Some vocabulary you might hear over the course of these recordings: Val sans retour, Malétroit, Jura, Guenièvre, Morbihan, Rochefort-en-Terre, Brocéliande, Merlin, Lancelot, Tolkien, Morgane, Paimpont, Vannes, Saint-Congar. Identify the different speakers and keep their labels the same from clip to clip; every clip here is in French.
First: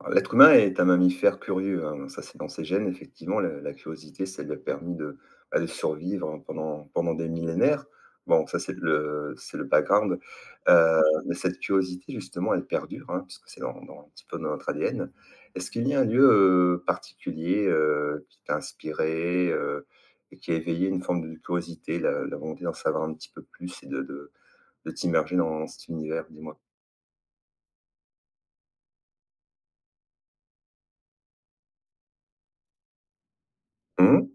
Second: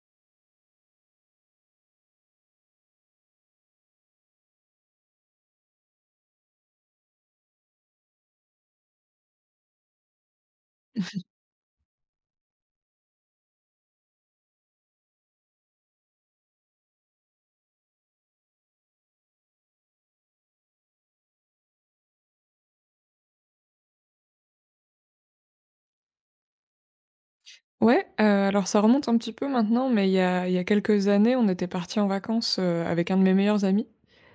Speaker 1: Alors, l'être humain est un mammifère curieux, hein, ça c'est dans ses gènes, effectivement, la curiosité, ça lui a permis de, bah, de survivre, hein, pendant des millénaires. Bon, ça c'est le background, oui, mais cette curiosité justement, elle perdure, hein, puisque c'est dans un petit peu dans notre ADN. Est-ce qu'il y a un lieu, particulier, qui t'a inspiré, et qui a éveillé une forme de curiosité, la volonté d'en savoir un petit peu plus et de de t'immerger dans cet univers, dis-moi?
Speaker 2: Ouais, alors ça remonte un petit peu maintenant, mais il y a quelques années, on était parti en vacances, avec un de mes meilleurs amis.
Speaker 1: Mmh.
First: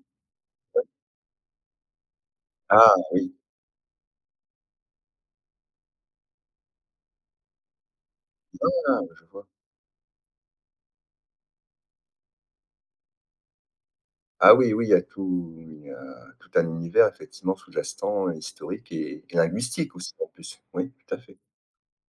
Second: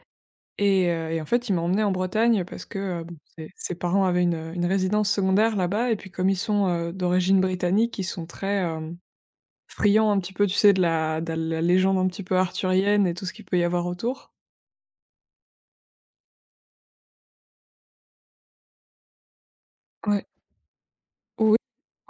Speaker 2: Et en fait, il m'a emmenée en Bretagne parce que,
Speaker 1: Ah
Speaker 2: bon,
Speaker 1: oui,
Speaker 2: ses parents avaient une résidence secondaire là-bas et puis comme ils sont, d'origine britannique, ils sont très,
Speaker 1: ah, je vois.
Speaker 2: friands un petit peu, tu sais, de la légende un petit peu arthurienne et tout ce qu'il peut y avoir autour.
Speaker 1: Ah oui, oui, il y a tout un univers effectivement sous-jacent, historique et linguistique aussi
Speaker 2: Ouais.
Speaker 1: en plus. Oui, tout à fait.
Speaker 2: Oui,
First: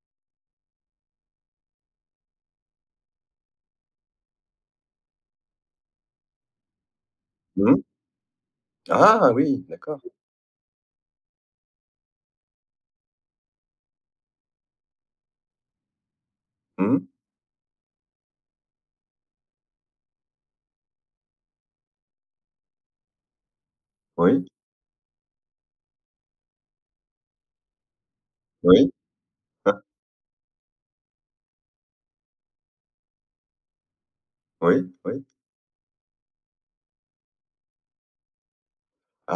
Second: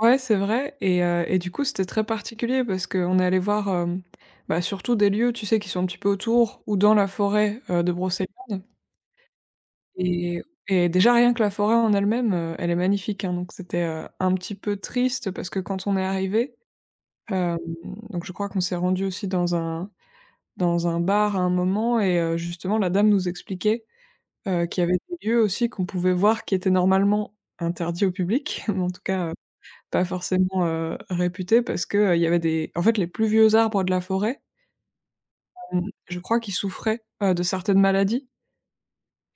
Speaker 2: ouais, c'est vrai. Et et du coup, c'était très particulier parce qu'on est allé voir, bah, surtout des lieux, tu sais, qui sont un petit peu autour ou dans la forêt,
Speaker 1: Mmh.
Speaker 2: de Brocéliande.
Speaker 1: Ah oui, d'accord.
Speaker 2: Et déjà rien que la forêt en elle-même, elle est magnifique, hein, donc c'était, un petit peu triste parce que quand on est arrivé.
Speaker 1: Mmh.
Speaker 2: Hem, donc je crois qu'on s'est rendu aussi dans un bar à un moment et justement la dame nous expliquait,
Speaker 1: Oui,
Speaker 2: qu'il y avait des lieux aussi qu'on pouvait voir qui étaient normalement interdits au public, mais en
Speaker 1: oui,
Speaker 2: tout cas,
Speaker 1: ah,
Speaker 2: pas forcément, réputés parce que, il y avait des en fait, les plus vieux arbres de la forêt,
Speaker 1: oui, oui.
Speaker 2: hem, je crois qu'ils souffraient, de certaines maladies.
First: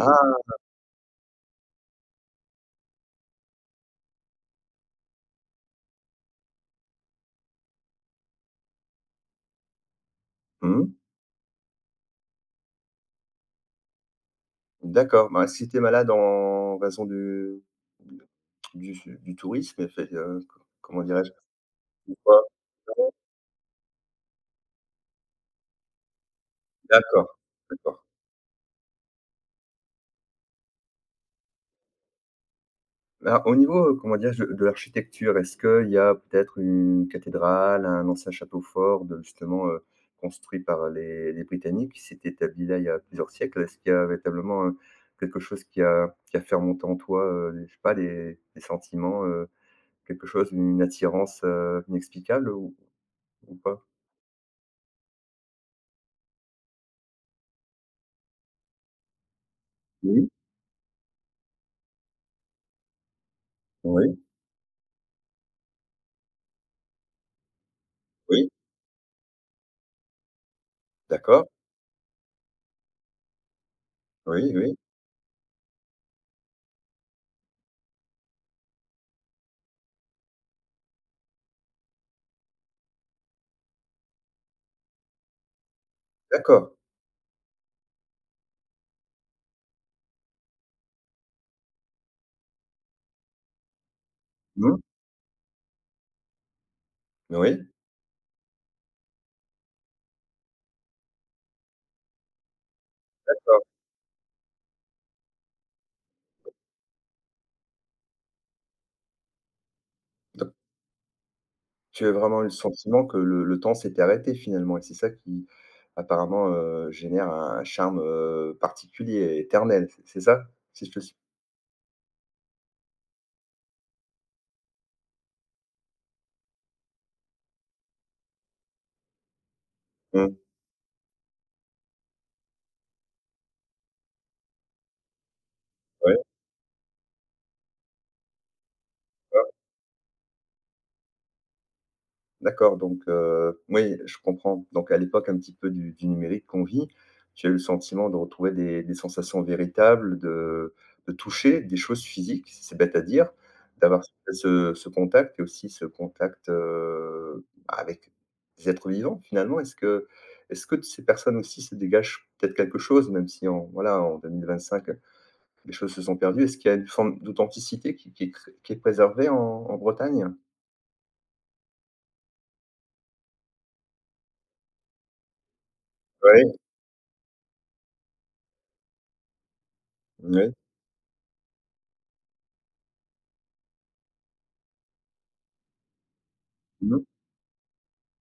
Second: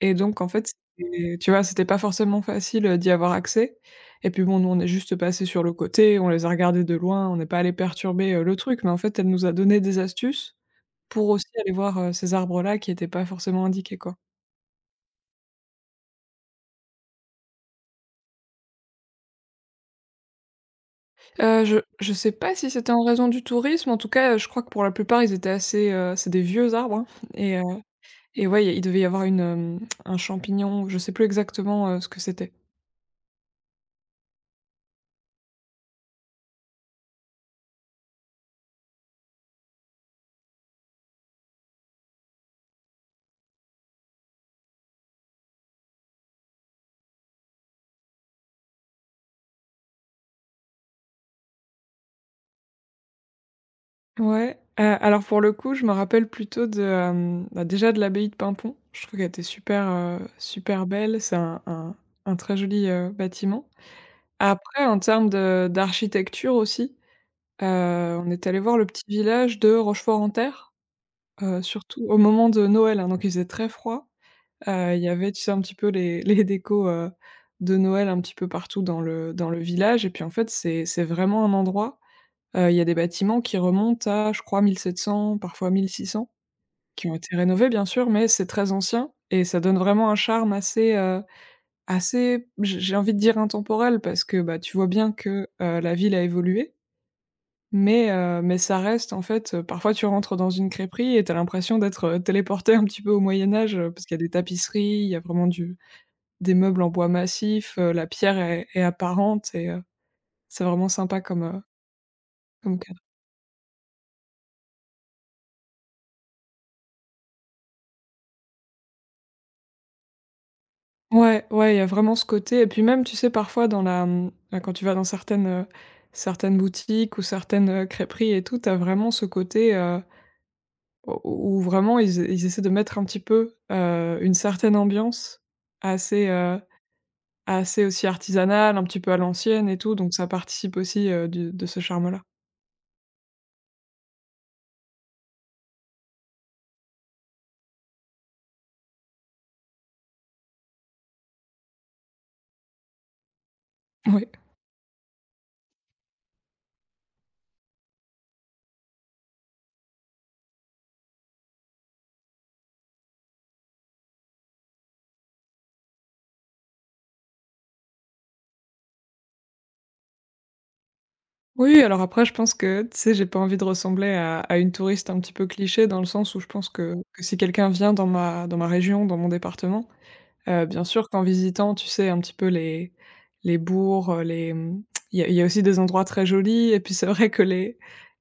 Speaker 2: Et donc en fait, c'était tu vois, c'était pas forcément facile, d'y avoir accès et puis bon, nous on est juste passé sur le côté, on les a regardés de loin, on n'est pas allés perturber, le truc, mais en fait, elle nous a donné des astuces
Speaker 1: Mmh.
Speaker 2: pour aussi aller voir, ces arbres-là qui étaient pas forcément indiqués, quoi.
Speaker 1: D'accord. Bah, si tu es malade en raison du du tourisme, fait, comment dirais-je?
Speaker 2: Je sais pas si c'était en raison du tourisme, en tout cas, je crois que pour la plupart, ils étaient assez, c'est des vieux arbres, hein.
Speaker 1: D'accord,
Speaker 2: Et
Speaker 1: d'accord.
Speaker 2: et ouais, il devait y avoir une, un champignon, je sais plus exactement, ce que c'était.
Speaker 1: Alors au niveau, comment dire? Je de l'architecture, est-ce qu'il y a peut-être une cathédrale, un ancien château fort de justement, construit par les Britanniques qui s'est établi là, il y a plusieurs siècles? Est-ce qu'il y a véritablement, quelque chose qui a fait remonter en toi, les je sais pas, des sentiments, quelque chose, une attirance, inexplicable ou pas?
Speaker 2: Ouais, alors pour le coup, je me rappelle plutôt de, bah, déjà de l'abbaye de Paimpont. Je trouve qu'elle était super,
Speaker 1: Oui,
Speaker 2: super belle. C'est un un très joli, bâtiment.
Speaker 1: oui,
Speaker 2: Après, en termes de d'architecture aussi, Heu, on est
Speaker 1: oui,
Speaker 2: allé voir le petit village de Rochefort-en-Terre,
Speaker 1: d'accord,
Speaker 2: surtout au moment de Noël, hein, donc il faisait très froid.
Speaker 1: oui, oui,
Speaker 2: Il y avait, tu sais, un petit peu les les décos, de Noël un petit peu partout dans le village. Et puis, en fait, c'est vraiment un endroit, il y a des bâtiments qui remontent à, je crois, 1700, parfois 1600,
Speaker 1: d'accord.
Speaker 2: qui ont été rénovés, bien sûr, mais c'est très ancien et ça donne vraiment un charme assez, assez, j'ai envie de dire intemporel parce que, bah, tu
Speaker 1: Mmh,
Speaker 2: vois bien que, la ville a évolué,
Speaker 1: oui,
Speaker 2: mais ça reste en fait, parfois tu rentres dans une crêperie et t'as l'impression d'être, téléporté un petit peu au Moyen
Speaker 1: d'accord.
Speaker 2: Âge, parce qu'il y a des tapisseries, il y a vraiment du des meubles en bois massif, la pierre est apparente et c'est vraiment sympa comme,
Speaker 1: Tu as vraiment eu le
Speaker 2: comme cadre.
Speaker 1: sentiment que le temps s'était arrêté finalement et c'est ça qui apparemment, génère un charme, particulier, éternel, c'est ça? Si je te suis.
Speaker 2: Ouais, ouais, il y a vraiment ce côté et puis même, tu sais, parfois dans la, bah, quand tu vas dans certaines, certaines boutiques ou certaines, crêperies et tout, t'as vraiment ce côté,
Speaker 1: Mmh,
Speaker 2: où vraiment ils essaient de mettre un petit peu, une certaine ambiance
Speaker 1: ouais,
Speaker 2: assez, assez aussi artisanal, un petit peu à
Speaker 1: ouais.
Speaker 2: l'ancienne et tout, donc ça participe aussi, du de ce charme-là.
Speaker 1: D'accord, donc oui, je comprends. Donc à l'époque un petit peu du numérique qu'on vit, tu as eu le sentiment de retrouver des sensations véritables, de toucher des choses physiques, si c'est bête à dire, d'avoir
Speaker 2: Oui.
Speaker 1: ce contact et aussi ce contact, avec des êtres vivants finalement. Est-ce que de ces personnes aussi se dégagent peut-être quelque chose, même si en voilà, en 2025 les choses se sont perdues? Est-ce qu'il y a une forme d'authenticité qui est préservée en Bretagne?
Speaker 2: Oui, alors après je pense que, tu sais, j'ai pas envie de ressembler à une touriste un petit peu cliché dans le sens où
Speaker 1: Ouais,
Speaker 2: je pense que si quelqu'un vient dans ma région, dans mon département,
Speaker 1: ouais.
Speaker 2: Bien sûr qu'en visitant, tu sais, un petit peu les bourgs, les, il y a aussi des endroits très jolis. Et puis
Speaker 1: Mmh.
Speaker 2: c'est vrai que les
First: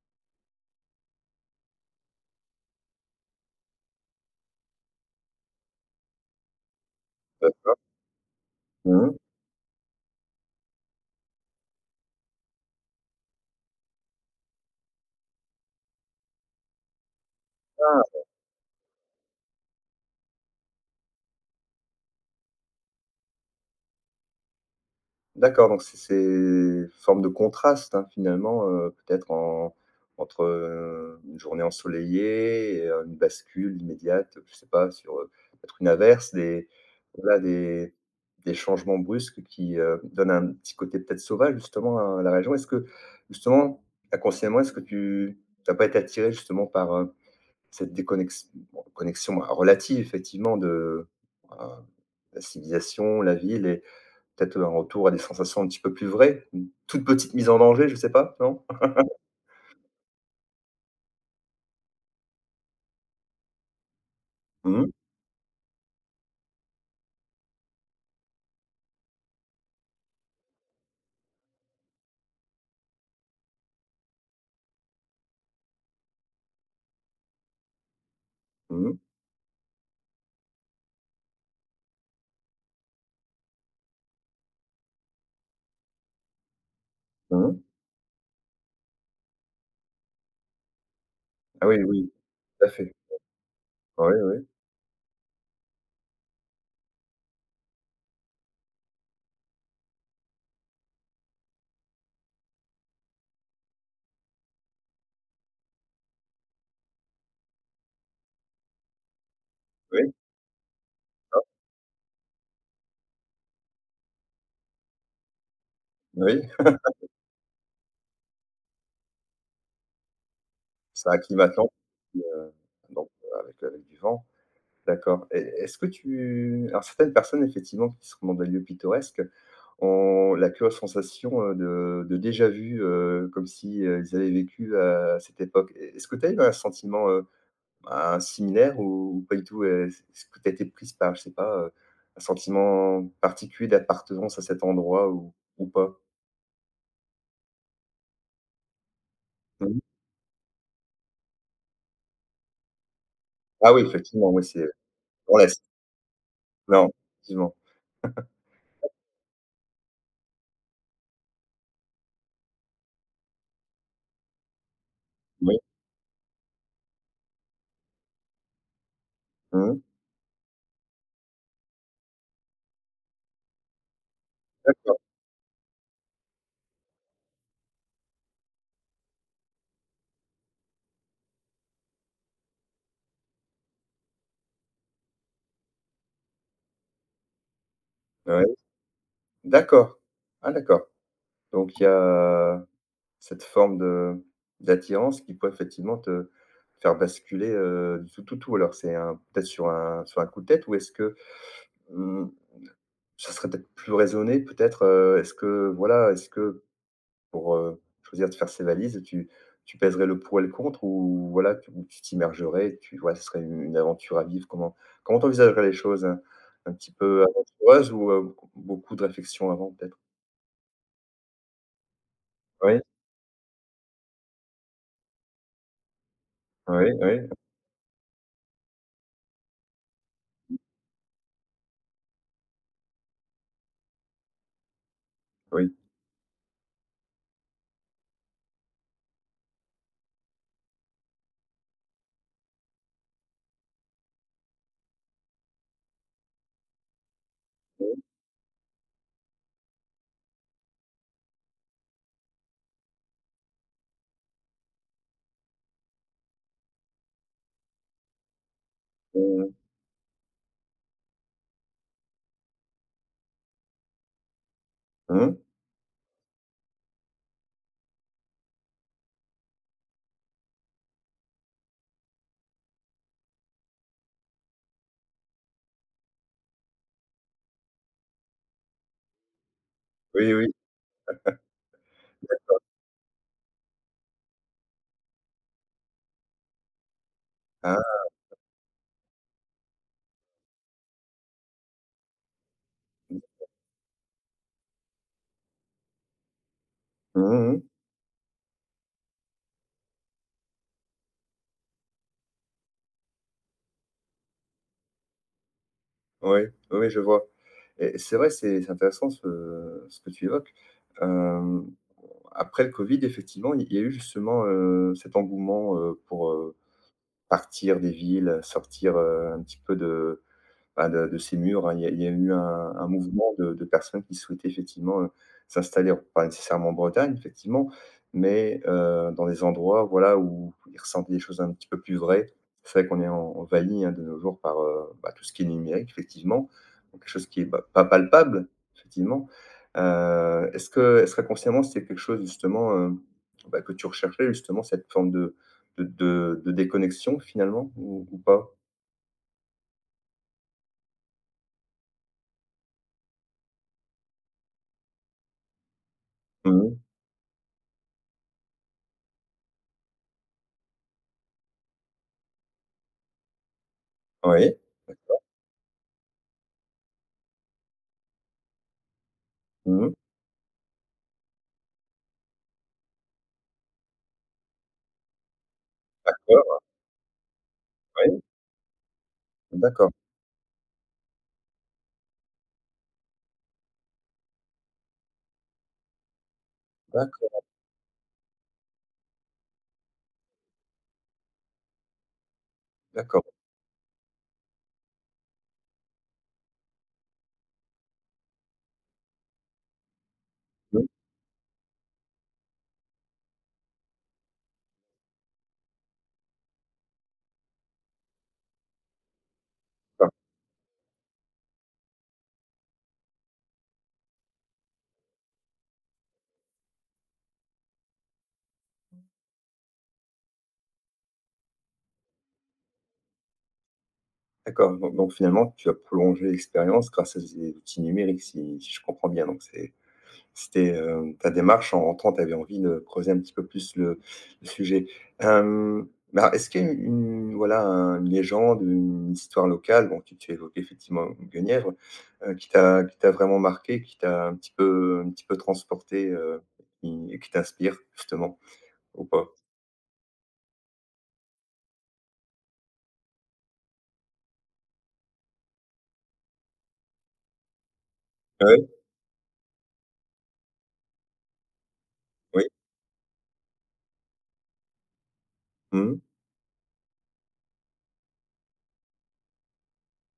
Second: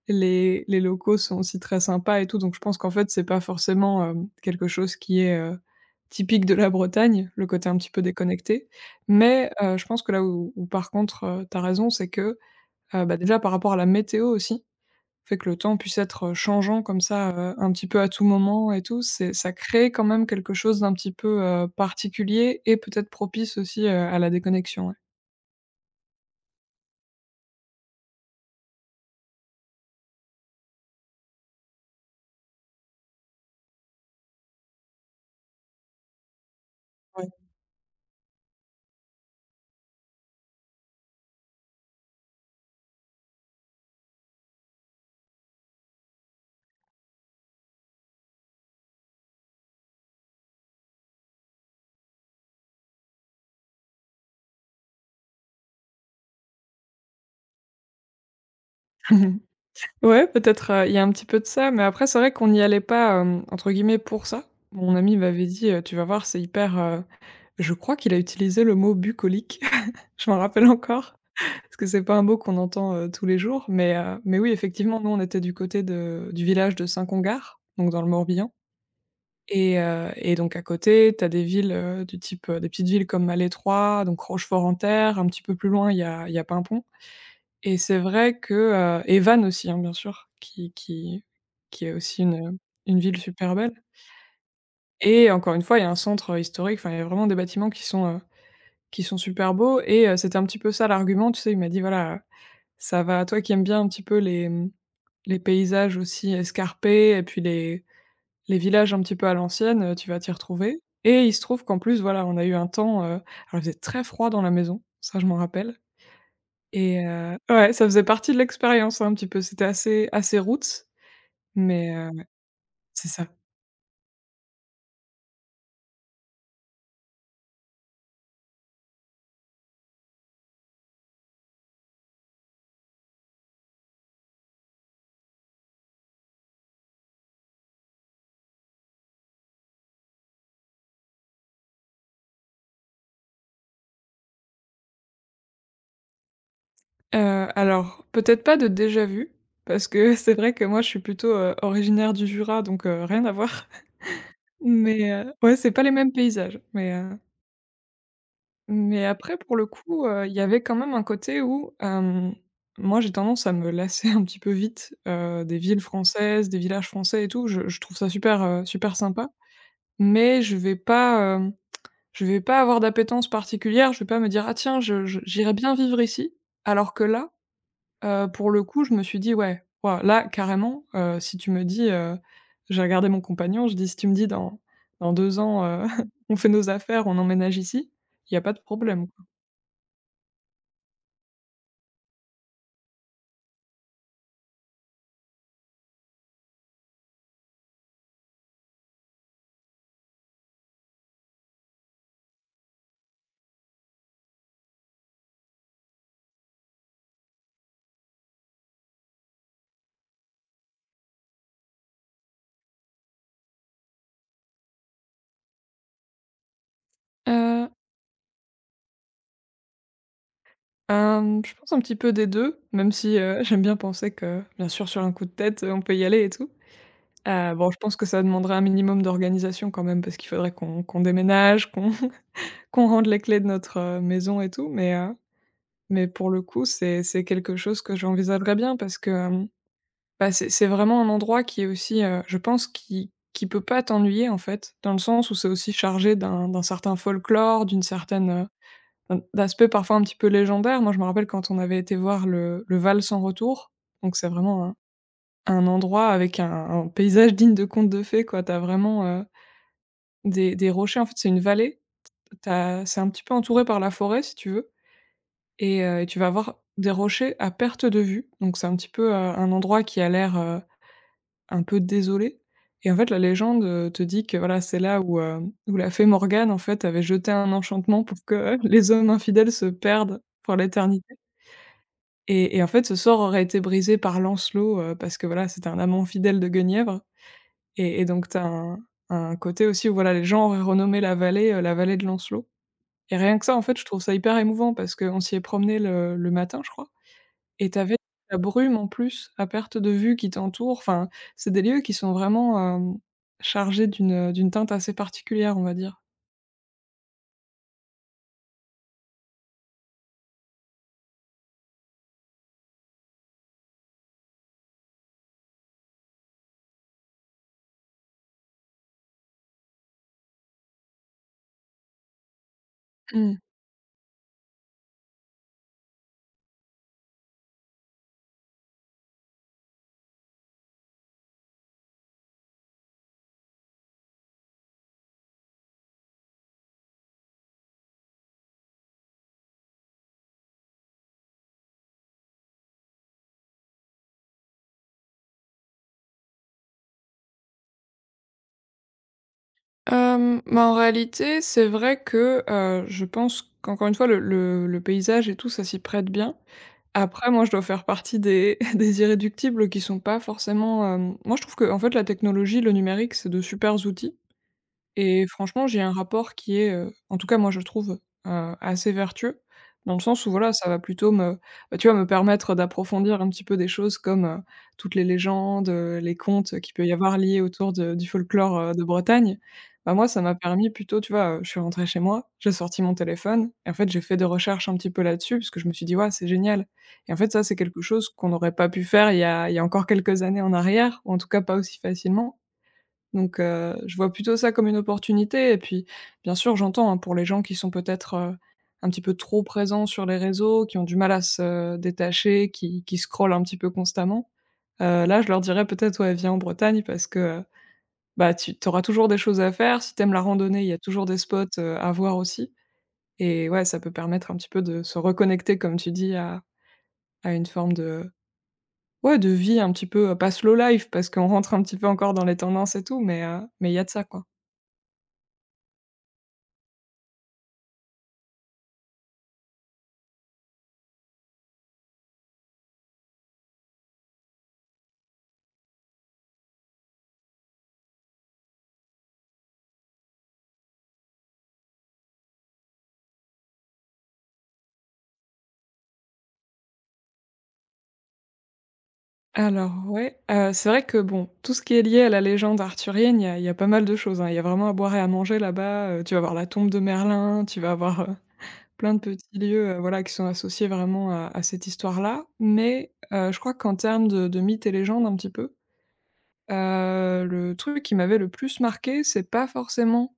Speaker 2: les locaux sont aussi très sympas et tout, donc je pense qu'en fait, c'est pas forcément, quelque chose qui est, typique de la Bretagne, le côté un petit peu déconnecté.
Speaker 1: Mmh.
Speaker 2: Mais je pense que là où par contre, tu as raison, c'est que, bah, déjà par rapport à la météo aussi, fait que le temps puisse être, changeant comme ça, un petit peu
Speaker 1: Ah!
Speaker 2: à tout moment et tout, c'est ça crée quand même quelque chose d'un petit peu, particulier et peut-être propice aussi, à la déconnexion, ouais.
Speaker 1: D'accord, donc c'est une forme de contraste, hein, finalement, peut-être en entre, une journée ensoleillée et une bascule immédiate, je sais pas, sur, peut-être une averse, des voilà, des changements brusques qui, donnent un petit côté peut-être sauvage, justement, à la région. Est-ce que, justement, inconsciemment, est-ce que tu pas été attiré, justement, par, cette déconnexion, bon, connexion, bah, relative, effectivement, de, heu, la civilisation, la ville et peut-être un retour à des sensations un petit peu plus vraies? Une toute petite mise en danger, je sais pas, non?
Speaker 2: Mhm. Ouais, peut-être, il y a un petit peu de ça, mais après c'est vrai qu'on n'y allait pas, entre guillemets «pour ça».
Speaker 1: Mmh,
Speaker 2: Mon ami m'avait dit, «Tu vas voir, c'est hyper,» je crois qu'il a utilisé le mot «bucolique», je m'en rappelle encore, parce que c'est pas un mot qu'on entend, tous les jours, mais oui effectivement, nous on était du côté de du village de Saint-Congar, donc dans le Morbihan.
Speaker 1: mmh,
Speaker 2: Et donc à côté, tu as des villes, du type, des petites villes comme Malétroit, donc Rochefort-en-Terre, un petit peu plus loin, il y a Paimpont
Speaker 1: mmh.
Speaker 2: et c'est vrai que, et Vannes aussi, hein, bien sûr, qui
Speaker 1: Ah oui,
Speaker 2: qui est
Speaker 1: oui,
Speaker 2: aussi
Speaker 1: tout à fait.
Speaker 2: une ville super belle.
Speaker 1: Oui, oui,
Speaker 2: Et encore une fois, il y a un centre, historique, enfin, il y a vraiment des bâtiments qui sont super beaux. Et c'était un petit peu ça l'argument, tu sais? Il m'a dit: «Voilà, ça va toi qui aimes bien un petit peu les, les paysages aussi escarpés et puis les villages un petit peu à l'ancienne, tu
Speaker 1: oui,
Speaker 2: vas t'y retrouver». Et il se trouve qu'en plus, voilà, on a eu un temps, alors il faisait très froid dans la maison, ça je m'en rappelle.
Speaker 1: oui.
Speaker 2: Et ouais, ça faisait partie de l'expérience hein, un petit peu, c'était assez roots,
Speaker 1: Ça acclimate climatant,
Speaker 2: mais heu,
Speaker 1: heu, donc
Speaker 2: c'est ça.
Speaker 1: avec du vent. D'accord, et est-ce que tu alors certaines personnes effectivement qui sont dans des lieux pittoresques ont la curieuse sensation, de déjà vu, comme si, ils avaient vécu à cette époque. Est-ce que tu as eu un sentiment, bah, similaire ou pas du tout? Est-ce que tu as été prise par, je sais pas, un sentiment particulier d'appartenance à cet endroit ou pas?
Speaker 2: Alors peut-être pas de déjà vu
Speaker 1: Mmh.
Speaker 2: parce que c'est vrai que moi je suis plutôt, originaire du Jura donc rien à voir
Speaker 1: Ah oui, effectivement, oui, c'est, on
Speaker 2: ouais,
Speaker 1: laisse.
Speaker 2: c'est pas les mêmes paysages
Speaker 1: Non, effectivement.
Speaker 2: Mais après, pour le coup, il y avait quand même un côté où, moi j'ai tendance à me lasser un petit peu vite, des
Speaker 1: Oui.
Speaker 2: villes françaises, des villages français et tout. Je trouve ça super, super sympa,
Speaker 1: Mmh.
Speaker 2: mais je vais pas, je vais pas avoir d'appétence particulière. Je vais pas me dire: «Ah tiens,
Speaker 1: D'accord.
Speaker 2: je j'irais bien vivre ici». Alors que là, pour le coup, je me suis dit: «Ouais, waouh, là carrément, si tu me dis», j'ai regardé mon compagnon, je dis: «Si tu me dis dans deux ans, on fait nos affaires, on emménage ici», il y a pas
Speaker 1: Ouais.
Speaker 2: de problème, quoi.
Speaker 1: D'accord. Ah, d'accord. Donc il y a cette forme de d'attirance qui peut effectivement te faire basculer, du tout, tout, tout. Alors c'est un peut-être sur un coup de tête, ou est-ce que, mmh, ça serait peut-être plus raisonné peut-être, est-ce que voilà, est-ce que Pour, choisir de faire ses valises, tu pèserais le pour et le contre, ou voilà, tu ou tu t'immergerais, tu vois, ce serait une aventure à vivre? Comment tu envisagerais les choses, un petit peu aventureuse ou, beaucoup de réflexion avant peut-être?
Speaker 2: Je pense un petit peu des 2,
Speaker 1: Oui,
Speaker 2: même si, j'aime bien penser que, bien sûr, sur un coup de tête, on peut y aller et tout.
Speaker 1: oui, oui,
Speaker 2: Bon, je pense que ça demanderait un minimum d'organisation quand même parce qu'il faudrait qu'on déménage, qu'on qu'on rende les clés de notre, maison et tout,
Speaker 1: oui.
Speaker 2: mais pour le coup, c'est quelque chose que j'envisagerais bien parce que, bah, c'est vraiment un endroit qui est aussi, je pense qui peut pas t'ennuyer, en fait, dans le sens où c'est aussi chargé d'un certain folklore, d'une certaine, d'aspect parfois un petit peu légendaire. Moi, je me rappelle quand on avait été voir le Val sans retour, donc c'est vraiment un endroit avec un paysage digne de contes de fées, quoi. T'as vraiment,
Speaker 1: Mmh,
Speaker 2: des rochers, en fait, c'est une vallée. T'as, c'est un petit peu entouré par la forêt, si tu veux.
Speaker 1: mmh, mmh.
Speaker 2: Et et tu vas voir des rochers à perte de vue, donc c'est un petit peu, un endroit qui a l'air, un peu désolé. Et en fait, la légende, te dit que, voilà, c'est là où, où la fée Morgane, en fait, avait jeté un enchantement pour que les hommes infidèles se perdent
Speaker 1: Oui, oui.
Speaker 2: pour l'éternité. Et en fait, ce sort aurait été brisé par Lancelot, parce que voilà, c'était un amant fidèle de Guenièvre.
Speaker 1: Ah,
Speaker 2: Et donc t'as un côté aussi où voilà, les gens auraient renommé la vallée de Lancelot. Et
Speaker 1: mmh.
Speaker 2: rien que ça, en fait, je trouve ça hyper émouvant parce qu'on s'y est promené le matin, je crois.
Speaker 1: Mmh.
Speaker 2: Et tu la brume en plus à perte de vue qui t'entoure. Enfin, c'est des lieux qui sont vraiment, chargés d'une, d'une teinte assez particulière, on va dire.
Speaker 1: Oui, oui, oui, je vois, et c'est vrai, c'est intéressant ce que tu évoques. Hem, après le covid, effectivement, il y a eu justement, cet engouement, pour, partir des villes, sortir, un petit peu de bah, de ces murs, hein. Il y a eu un mouvement
Speaker 2: Mmh.
Speaker 1: de personnes qui souhaitaient effectivement, s'installer, pas nécessairement en Bretagne effectivement, mais dans des endroits, voilà, où ils ressentaient des choses un petit peu plus vraies. C'est vrai qu'on est en envahi, hein, de nos jours par, bah, tout ce qui est numérique effectivement, donc quelque chose qui est bah, pas palpable effectivement. Est-ce qu'inconsciemment c'était quelque chose justement, bah, que tu recherchais justement cette forme de déconnexion finalement ou pas?
Speaker 2: Bah, en réalité, c'est vrai que, je pense qu'encore une fois le paysage et tout, ça s'y prête bien.
Speaker 1: Mmh.
Speaker 2: Après, moi, je dois faire partie des des irréductibles qui sont pas forcément, hem moi, je trouve que, en fait, la technologie, le numérique, c'est de supers outils
Speaker 1: Oui.
Speaker 2: et franchement, j'ai un rapport qui est, en tout cas moi je trouve, assez vertueux,
Speaker 1: Mmh.
Speaker 2: dans le sens où voilà, ça va plutôt me, bah, tu vois, me permettre d'approfondir un petit peu des choses comme, toutes les légendes, les contes qu'il peut y avoir liés autour de du
Speaker 1: Oui,
Speaker 2: folklore, de Bretagne.
Speaker 1: d'accord,
Speaker 2: Bah, moi ça m'a permis plutôt, tu vois, je suis rentrée chez moi, j'ai sorti mon téléphone et en fait j'ai fait des recherches un petit peu là-dessus parce que je me suis dit: «ouais, c'est génial» et en fait ça
Speaker 1: d'accord,
Speaker 2: c'est quelque chose qu'on n'aurait pas pu faire il y a encore quelques années en arrière, ou en tout cas pas aussi facilement.
Speaker 1: d'accord.
Speaker 2: Donc, je vois plutôt ça comme une opportunité et puis, bien sûr, j'entends, hein, pour les gens qui sont peut-être, un petit peu trop présents sur les réseaux, qui ont
Speaker 1: Oui,
Speaker 2: du mal à se détacher, qui scrollent un petit peu constamment. Là, je leur dirais peut-être: «Ouais, viens en Bretagne» parce que, bah, tu auras toujours des choses à faire. Si
Speaker 1: enfin,
Speaker 2: t'aimes la randonnée, il y a toujours des spots, à voir aussi et ouais, ça peut permettre un petit peu de se reconnecter, comme tu dis, à une forme de ouais, de vie un petit peu, pas slow life parce qu'on rentre un petit peu encore dans les tendances et tout, mais il y a de ça, quoi.
Speaker 1: d'accord, donc finalement, tu as prolongé l'expérience grâce à des outils numériques, si je comprends bien. Donc c'était, ta démarche en rentrant, tu avais envie de creuser un petit peu plus le sujet. Hem, mais alors est-ce qu'il y a une voilà, un une légende, une histoire locale, bon, tu as évoqué effectivement Guenièvre, qui t'a vraiment marqué, qui t'a un petit peu transportée, qui t'inspire justement ou pas?
Speaker 2: Alors ouais, c'est vrai que bon, tout ce qui est lié à la légende arthurienne, il y a pas mal de choses, hein. Il y a vraiment à boire et à manger là-bas, tu vas voir la tombe de Merlin, tu vas avoir,
Speaker 1: Ouais,
Speaker 2: plein de petits lieux, voilà, qui sont associés vraiment à cette histoire-là.
Speaker 1: oui,
Speaker 2: Mais, je crois qu'en termes de mythes et légendes un petit peu,
Speaker 1: mmh.
Speaker 2: le truc qui m'avait le plus marqué, c'est pas forcément,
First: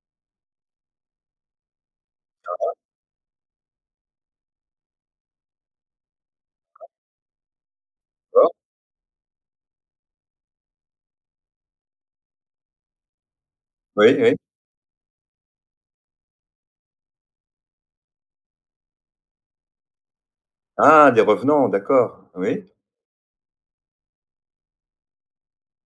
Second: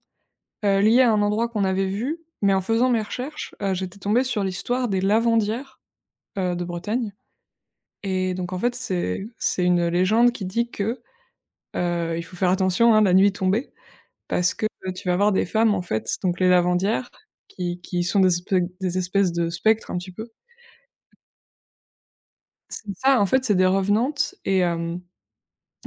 Speaker 2: lié à un endroit qu'on avait vu, mais en faisant mes recherches, j'étais tombée sur l'histoire des lavandières, de Bretagne et donc
Speaker 1: D'accord,
Speaker 2: en fait, c'est une légende qui dit que, il faut faire attention, hein, la nuit tombée
Speaker 1: oui, oui.
Speaker 2: parce que, tu vas avoir des femmes, en fait, donc les lavandières qui sont des espè des espèces de spectres un petit peu.
Speaker 1: Ah, des revenants, d'accord. Oui,
Speaker 2: C'est ça, en fait, c'est des revenantes et hem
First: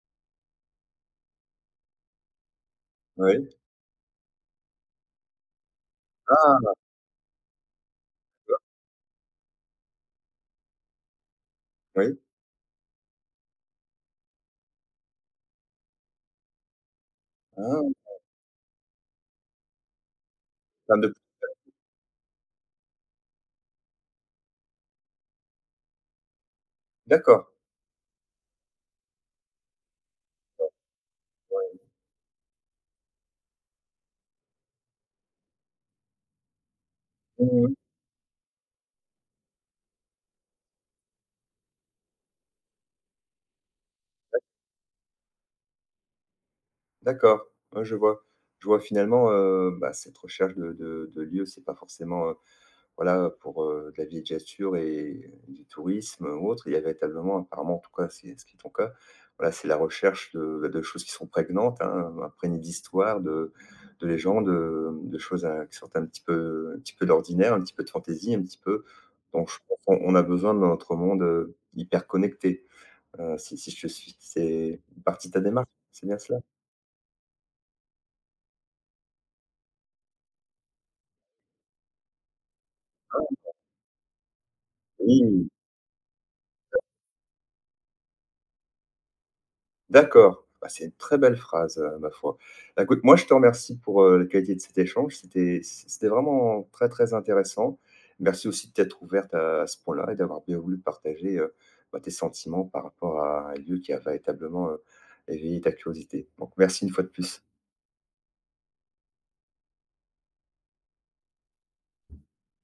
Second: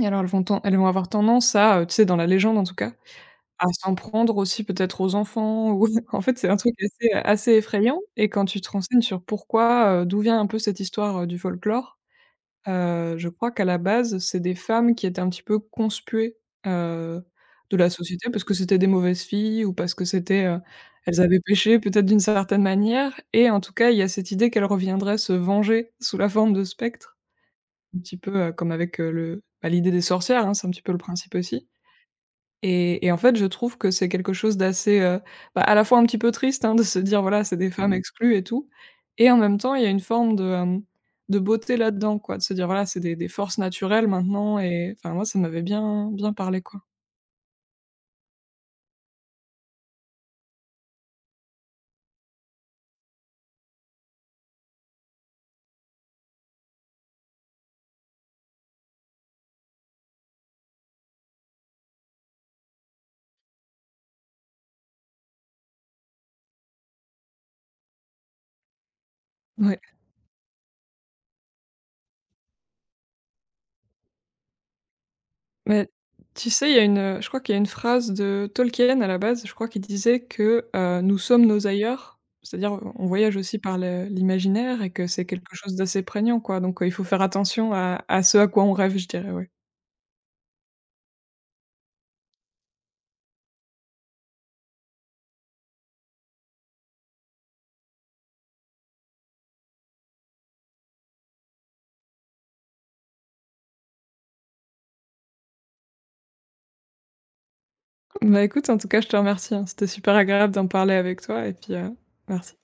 Speaker 2: et alors elles vont avoir tendance à, tu sais, dans la légende, en tout cas,
Speaker 1: oui.
Speaker 2: à s'en prendre aussi peut-être aux enfants ou en fait, c'est un
Speaker 1: Ah,
Speaker 2: truc assez, assez effrayant et quand tu te renseignes sur pourquoi, d'où vient un peu cette histoire, du folklore.
Speaker 1: oui.
Speaker 2: Je crois qu'à la base, c'est des femmes qui étaient un petit peu conspuées, heu, de la
Speaker 1: Ah,
Speaker 2: société parce que c'était des mauvaises filles ou parce que c'était,
Speaker 1: enfin de
Speaker 2: elles avaient péché peut-être d'une certaine manière et en tout cas, il y a cette idée qu'elles reviendraient se venger sous la forme de spectres,
Speaker 1: d'accord.
Speaker 2: un petit peu, comme avec, le bah, l'idée des sorcières, hein, c'est un petit peu le principe aussi
Speaker 1: Ouais.
Speaker 2: et en fait, je trouve que c'est quelque chose d'assez, bah, à la fois un petit peu triste, hein, de se dire, voilà, c'est des
Speaker 1: Mmh.
Speaker 2: femmes. Mmh. Exclues et tout et en même temps, il y a une forme de, de beauté là-dedans, quoi, de se dire, voilà, c'est des forces naturelles maintenant et enfin, moi, ça m'avait bien bien parlé, quoi.
Speaker 1: D'accord. Ouais, je vois. Je vois finalement, bah, cette recherche de lieux, c'est pas forcément, voilà, pour, de la villégiature et du tourisme ou autre. Il y a véritablement apparemment, en tout cas, c'est ce qui est ton cas, voilà, c'est la recherche de, bah, de choses qui sont prégnantes, hein, imprégnées d'histoire, de légendes, de choses, qui sortent un petit peu de l'ordinaire, un petit peu de fantaisie, un petit peu, donc je pense
Speaker 2: Ouais.
Speaker 1: qu'on on a besoin, dans notre monde, hyper connecté, si je te suis. C'est une partie de ta démarche,
Speaker 2: Mais
Speaker 1: c'est bien cela?
Speaker 2: tu sais, il y a une, je crois qu'il y a une phrase de Tolkien à la base, je crois qu'il disait que, nous sommes nos ailleurs, c'est-à-dire on voyage aussi par le l'imaginaire et que c'est
Speaker 1: Oui.
Speaker 2: quelque chose d'assez prégnant, quoi, donc il faut faire attention à ce à quoi on rêve, je dirais, ouais.
Speaker 1: D'accord. Bah, c'est une très belle phrase, ma foi. Bah, écoute, moi, je te remercie pour, la qualité de cet échange. C'était vraiment très, très intéressant. Merci aussi de t'être ouverte à ce point-là et d'avoir bien voulu partager, bah, tes sentiments par rapport à un lieu qui a véritablement, éveillé ta curiosité. Donc merci une fois de plus.
Speaker 2: Bah, écoute, en tout cas, je te remercie, hein. C'était super agréable d'en parler avec toi et puis, merci.